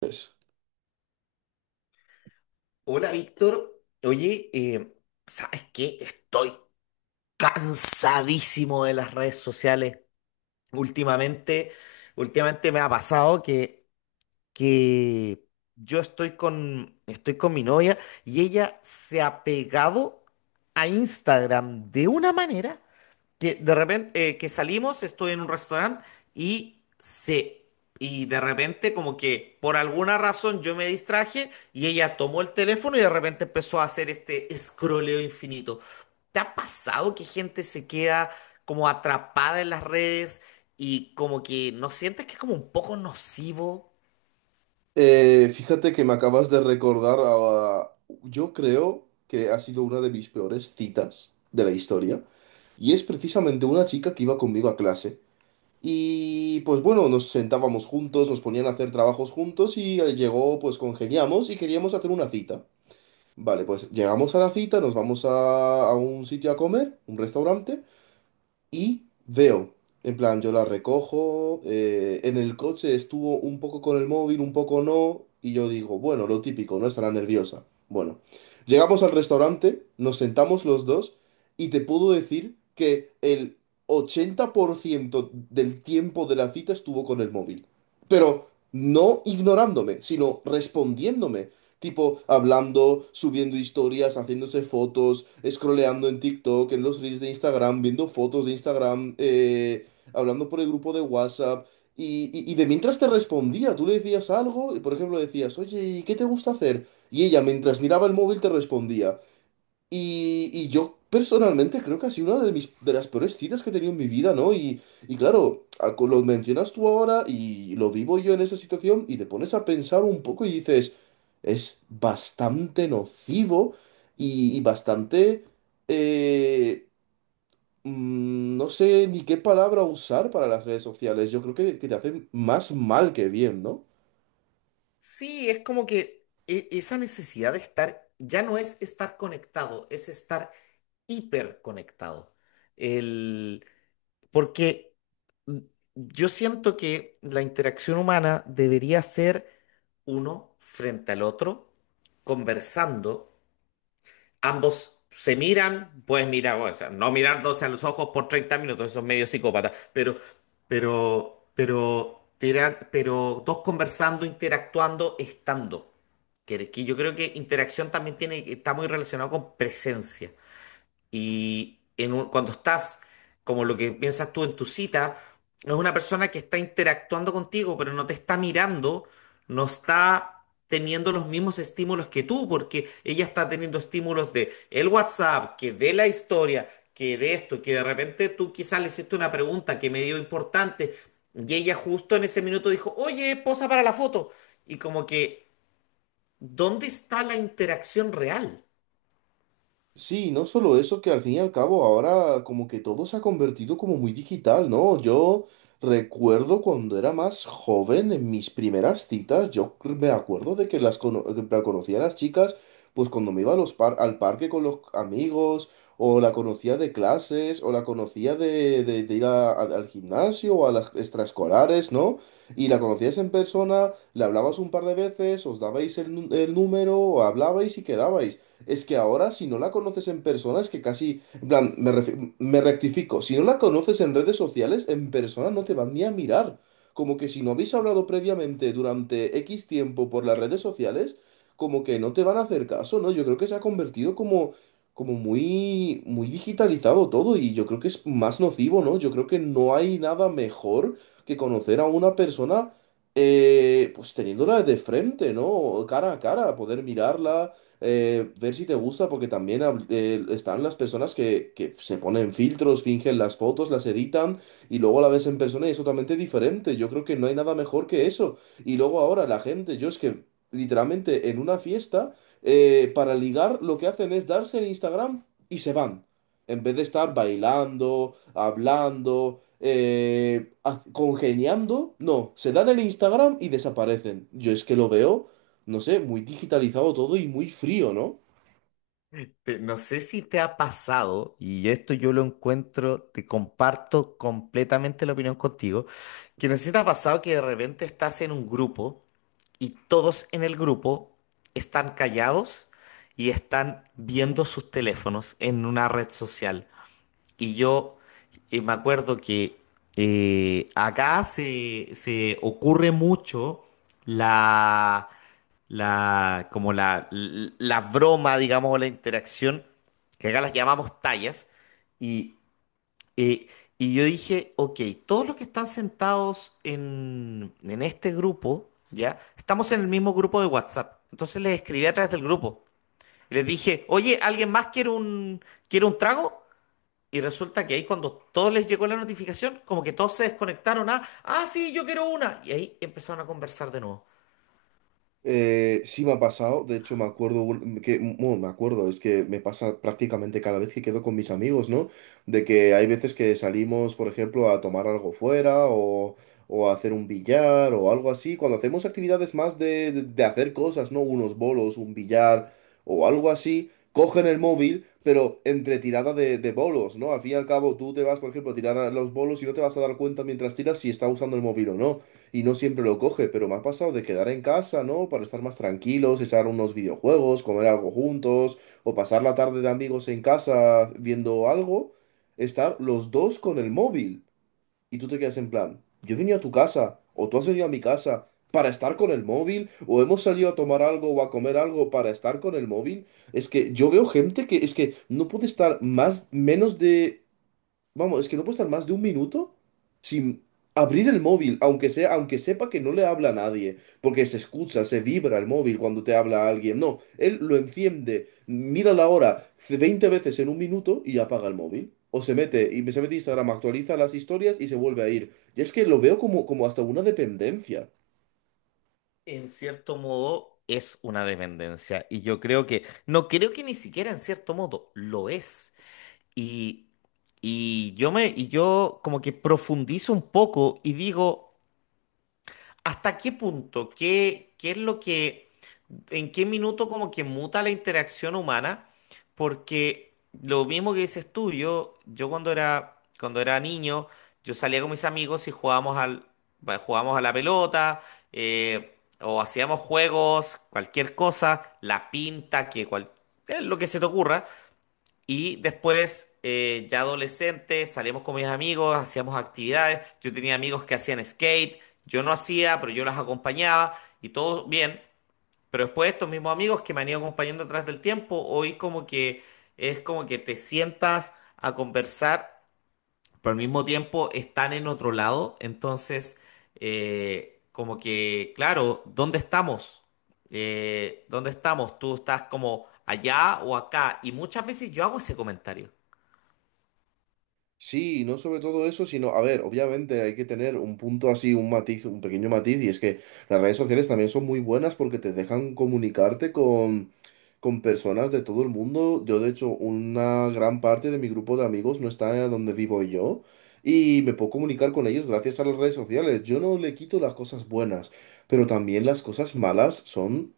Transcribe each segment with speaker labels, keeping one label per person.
Speaker 1: Eso.
Speaker 2: Hola Víctor, oye, ¿sabes qué? Estoy cansadísimo de las redes sociales. Últimamente, Últimamente me ha pasado que yo estoy con mi novia y ella se ha pegado a Instagram de una manera. Que de repente, que salimos, estoy en un restaurante y se... Y de repente como que por alguna razón yo me distraje y ella tomó el teléfono y de repente empezó a hacer este escroleo infinito. ¿Te ha pasado que gente se queda como atrapada en las redes y como que no sientes que es como un poco nocivo?
Speaker 1: Fíjate que me acabas de recordar yo creo que ha sido una de mis peores citas de la historia. Y es precisamente una chica que iba conmigo a clase. Y pues bueno, nos sentábamos juntos, nos ponían a hacer trabajos juntos y llegó, pues congeniamos y queríamos hacer una cita. Vale, pues llegamos a la cita, nos vamos a un sitio a comer, un restaurante. Y veo, en plan, yo la recojo, en el coche estuvo un poco con el móvil, un poco no, y yo digo, bueno, lo típico, no estará nerviosa. Bueno, llegamos al restaurante, nos sentamos los dos y te puedo decir que el 80% del tiempo de la cita estuvo con el móvil. Pero no ignorándome, sino respondiéndome. Tipo, hablando, subiendo historias, haciéndose fotos, scrolleando en TikTok, en los reels de Instagram, viendo fotos de Instagram, hablando por el grupo de WhatsApp. Y de mientras te respondía, tú le decías algo, y por ejemplo decías, oye, ¿y qué te gusta hacer? Y ella, mientras miraba el móvil, te respondía. Y yo personalmente creo que ha sido una de mis, de las peores citas que he tenido en mi vida, ¿no? Y claro, lo mencionas tú ahora y lo vivo yo en esa situación y te pones a pensar un poco y dices, es bastante nocivo y bastante, eh, no sé ni qué palabra usar para las redes sociales. Yo creo que te hacen más mal que bien, ¿no?
Speaker 2: Sí, es como que esa necesidad de estar, ya no es estar conectado, es estar hiperconectado. El, Porque yo siento que la interacción humana debería ser uno frente al otro, conversando. Ambos se miran, pues mira, o sea, no mirándose a los ojos por 30 minutos, eso es medio psicópata, pero, pero dos conversando, interactuando, estando. Que yo creo que interacción también tiene, está muy relacionado con presencia. Y en cuando estás, como lo que piensas tú en tu cita, es una persona que está interactuando contigo, pero no te está mirando, no está teniendo los mismos estímulos que tú, porque ella está teniendo estímulos de el WhatsApp, que de la historia, que de esto, que de repente tú quizás le hiciste una pregunta que me dio importante, y ella justo en ese minuto dijo, oye, posa para la foto. Y como que, ¿dónde está la interacción real?
Speaker 1: Sí, no solo eso, que al fin y al cabo ahora como que todo se ha convertido como muy digital, ¿no? Yo recuerdo cuando era más joven, en mis primeras citas, yo me acuerdo de que que la conocía a las chicas, pues cuando me iba a al parque con los amigos, o la conocía de clases, o la conocía de ir al gimnasio o a las extraescolares, ¿no? Y la conocías en persona, le hablabas un par de veces, os dabais el número, hablabais y quedabais. Es que ahora, si no la conoces en persona, es que casi, en plan, me rectifico, si no la conoces en redes sociales, en persona no te van ni a mirar. Como que si no habéis hablado previamente durante X tiempo por las redes sociales, como que no te van a hacer caso, ¿no? Yo creo que se ha convertido como muy, muy digitalizado todo y yo creo que es más nocivo, ¿no? Yo creo que no hay nada mejor que conocer a una persona, pues teniéndola de frente, ¿no? Cara a cara, poder mirarla, ver si te gusta, porque también están las personas que se ponen filtros, fingen las fotos, las editan y luego la ves en persona y es totalmente diferente. Yo creo que no hay nada mejor que eso. Y luego ahora la gente, yo es que literalmente en una fiesta, para ligar, lo que hacen es darse en Instagram y se van. En vez de estar bailando, hablando, congeniando, no, se dan el Instagram y desaparecen. Yo es que lo veo, no sé, muy digitalizado todo y muy frío, ¿no?
Speaker 2: No sé si te ha pasado, y esto yo lo encuentro, te comparto completamente la opinión contigo, que no sé si te ha pasado que de repente estás en un grupo y todos en el grupo están callados y están viendo sus teléfonos en una red social. Y yo me acuerdo que acá se ocurre mucho la la, como la broma, digamos, o la interacción, que acá las llamamos tallas, y, eh, y yo dije, ok, todos los que están sentados en este grupo, ¿ya? Estamos en el mismo grupo de WhatsApp, entonces les escribí a través del grupo, y les dije, oye, ¿alguien más quiere un trago? Y resulta que ahí cuando todos les llegó la notificación, como que todos se desconectaron ah, sí, yo quiero una. Y ahí empezaron a conversar de nuevo.
Speaker 1: Sí me ha pasado, de hecho me acuerdo que, bueno, me acuerdo, es que me pasa prácticamente cada vez que quedo con mis amigos, ¿no? De que hay veces que salimos, por ejemplo, a tomar algo fuera o a hacer un billar o algo así, cuando hacemos actividades más de hacer cosas, ¿no? Unos bolos, un billar o algo así, cogen el móvil, pero entre tirada de bolos, ¿no? Al fin y al cabo tú te vas, por ejemplo, a tirar a los bolos y no te vas a dar cuenta mientras tiras si está usando el móvil o no. Y no siempre lo coge, pero me ha pasado de quedar en casa, ¿no? Para estar más tranquilos, echar unos videojuegos, comer algo juntos, o pasar la tarde de amigos en casa viendo algo, estar los dos con el móvil. Y tú te quedas en plan, yo he venido a tu casa, o tú has venido a mi casa para estar con el móvil, o hemos salido a tomar algo o a comer algo para estar con el móvil. Es que yo veo gente que es que no puede estar más, menos de. Vamos, es que no puedo estar más de un minuto sin abrir el móvil, aunque sea, aunque sepa que no le habla a nadie, porque se escucha, se vibra el móvil cuando te habla a alguien. No, él lo enciende, mira la hora 20 veces en un minuto y apaga el móvil. O se mete, y se mete a Instagram, actualiza las historias y se vuelve a ir. Y es que lo veo como hasta una dependencia.
Speaker 2: En cierto modo es una dependencia y yo creo que, no creo que ni siquiera en cierto modo lo es. Y, y yo como que profundizo un poco y digo... ¿Hasta qué punto? ¿Qué es lo que, en qué minuto como que muta la interacción humana? Porque lo mismo que dices tú, yo cuando era niño, yo salía con mis amigos y jugábamos a la pelota, o hacíamos juegos, cualquier cosa, la pinta, lo que se te ocurra. Y después, ya adolescente, salíamos con mis amigos, hacíamos actividades. Yo tenía amigos que hacían skate, yo no hacía, pero yo las acompañaba y todo bien. Pero después estos mismos amigos que me han ido acompañando atrás del tiempo, hoy como que es como que te sientas a conversar, pero al mismo tiempo están en otro lado. Entonces, como que, claro, ¿dónde estamos? ¿Dónde estamos? ¿Tú estás como allá o acá? Y muchas veces yo hago ese comentario.
Speaker 1: Sí, y no sobre todo eso, sino, a ver, obviamente hay que tener un punto así, un matiz, un pequeño matiz, y es que las redes sociales también son muy buenas porque te dejan comunicarte con personas de todo el mundo. Yo, de hecho, una gran parte de mi grupo de amigos no está donde vivo yo, y me puedo comunicar con ellos gracias a las redes sociales. Yo no le quito las cosas buenas, pero también las cosas malas son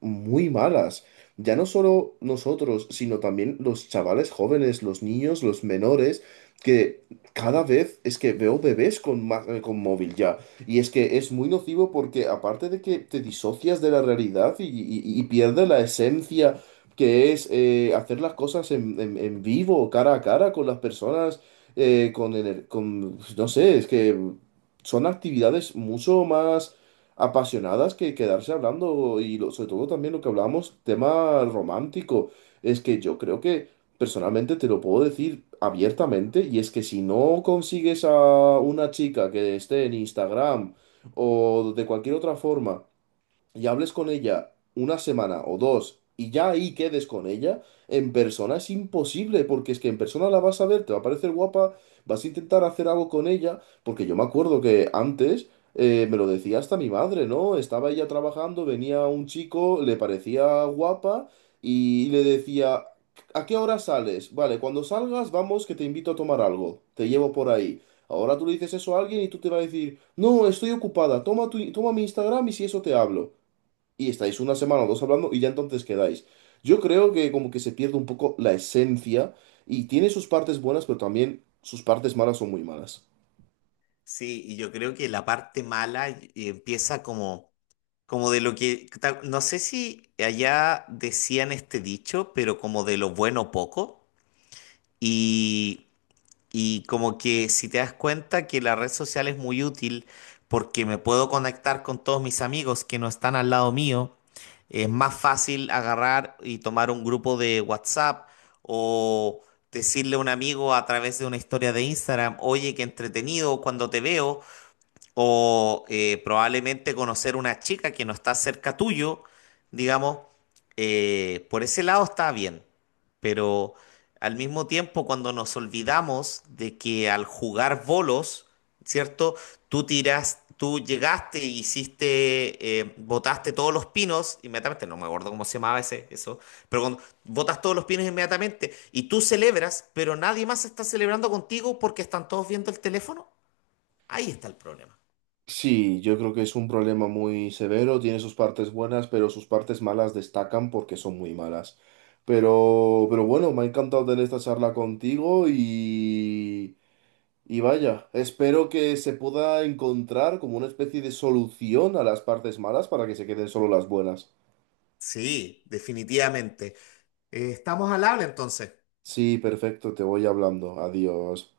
Speaker 1: muy malas. Ya no solo nosotros, sino también los chavales jóvenes, los niños, los menores, que cada vez es que veo bebés con móvil ya. Y es que es muy nocivo porque aparte de que te disocias de la realidad y pierdes la esencia que es, hacer las cosas en vivo, cara a cara con las personas, con, pues, no sé, es que son actividades mucho más apasionadas que quedarse hablando sobre todo también lo que hablamos, tema romántico. Es que yo creo que personalmente te lo puedo decir abiertamente y es que si no consigues a una chica que esté en Instagram o de cualquier otra forma, y hables con ella una semana o dos y ya ahí quedes con ella, en persona es imposible, porque es que en persona la vas a ver, te va a parecer guapa, vas a intentar hacer algo con ella, porque yo me acuerdo que antes, me lo decía hasta mi madre, ¿no? Estaba ella trabajando, venía un chico, le parecía guapa y le decía, ¿a qué hora sales? Vale, cuando salgas, vamos que te invito a tomar algo. Te llevo por ahí. Ahora tú le dices eso a alguien y tú te va a decir, no, estoy ocupada, toma tu, toma mi Instagram y si eso te hablo y estáis una semana o dos hablando y ya entonces quedáis. Yo creo que como que se pierde un poco la esencia y tiene sus partes buenas, pero también sus partes malas son muy malas.
Speaker 2: Sí, y yo creo que la parte mala empieza como de lo que, no sé si allá decían este dicho, pero como de lo bueno poco. Y, y como que si te das cuenta que la red social es muy útil porque me puedo conectar con todos mis amigos que no están al lado mío, es más fácil agarrar y tomar un grupo de WhatsApp o decirle a un amigo a través de una historia de Instagram, oye, qué entretenido cuando te veo o probablemente conocer una chica que no está cerca tuyo, digamos, por ese lado está bien, pero al mismo tiempo cuando nos olvidamos de que al jugar bolos, ¿cierto? Tú tiras, tú llegaste, hiciste, botaste todos los pinos inmediatamente, no me acuerdo cómo se llamaba eso, pero cuando botas todos los pinos inmediatamente y tú celebras, pero nadie más está celebrando contigo porque están todos viendo el teléfono, ahí está el problema.
Speaker 1: Sí, yo creo que es un problema muy severo, tiene sus partes buenas, pero sus partes malas destacan porque son muy malas. Pero bueno, me ha encantado tener esta charla contigo y vaya, espero que se pueda encontrar como una especie de solución a las partes malas para que se queden solo las buenas.
Speaker 2: Sí, definitivamente. Estamos al habla entonces.
Speaker 1: Sí, perfecto, te voy hablando. Adiós.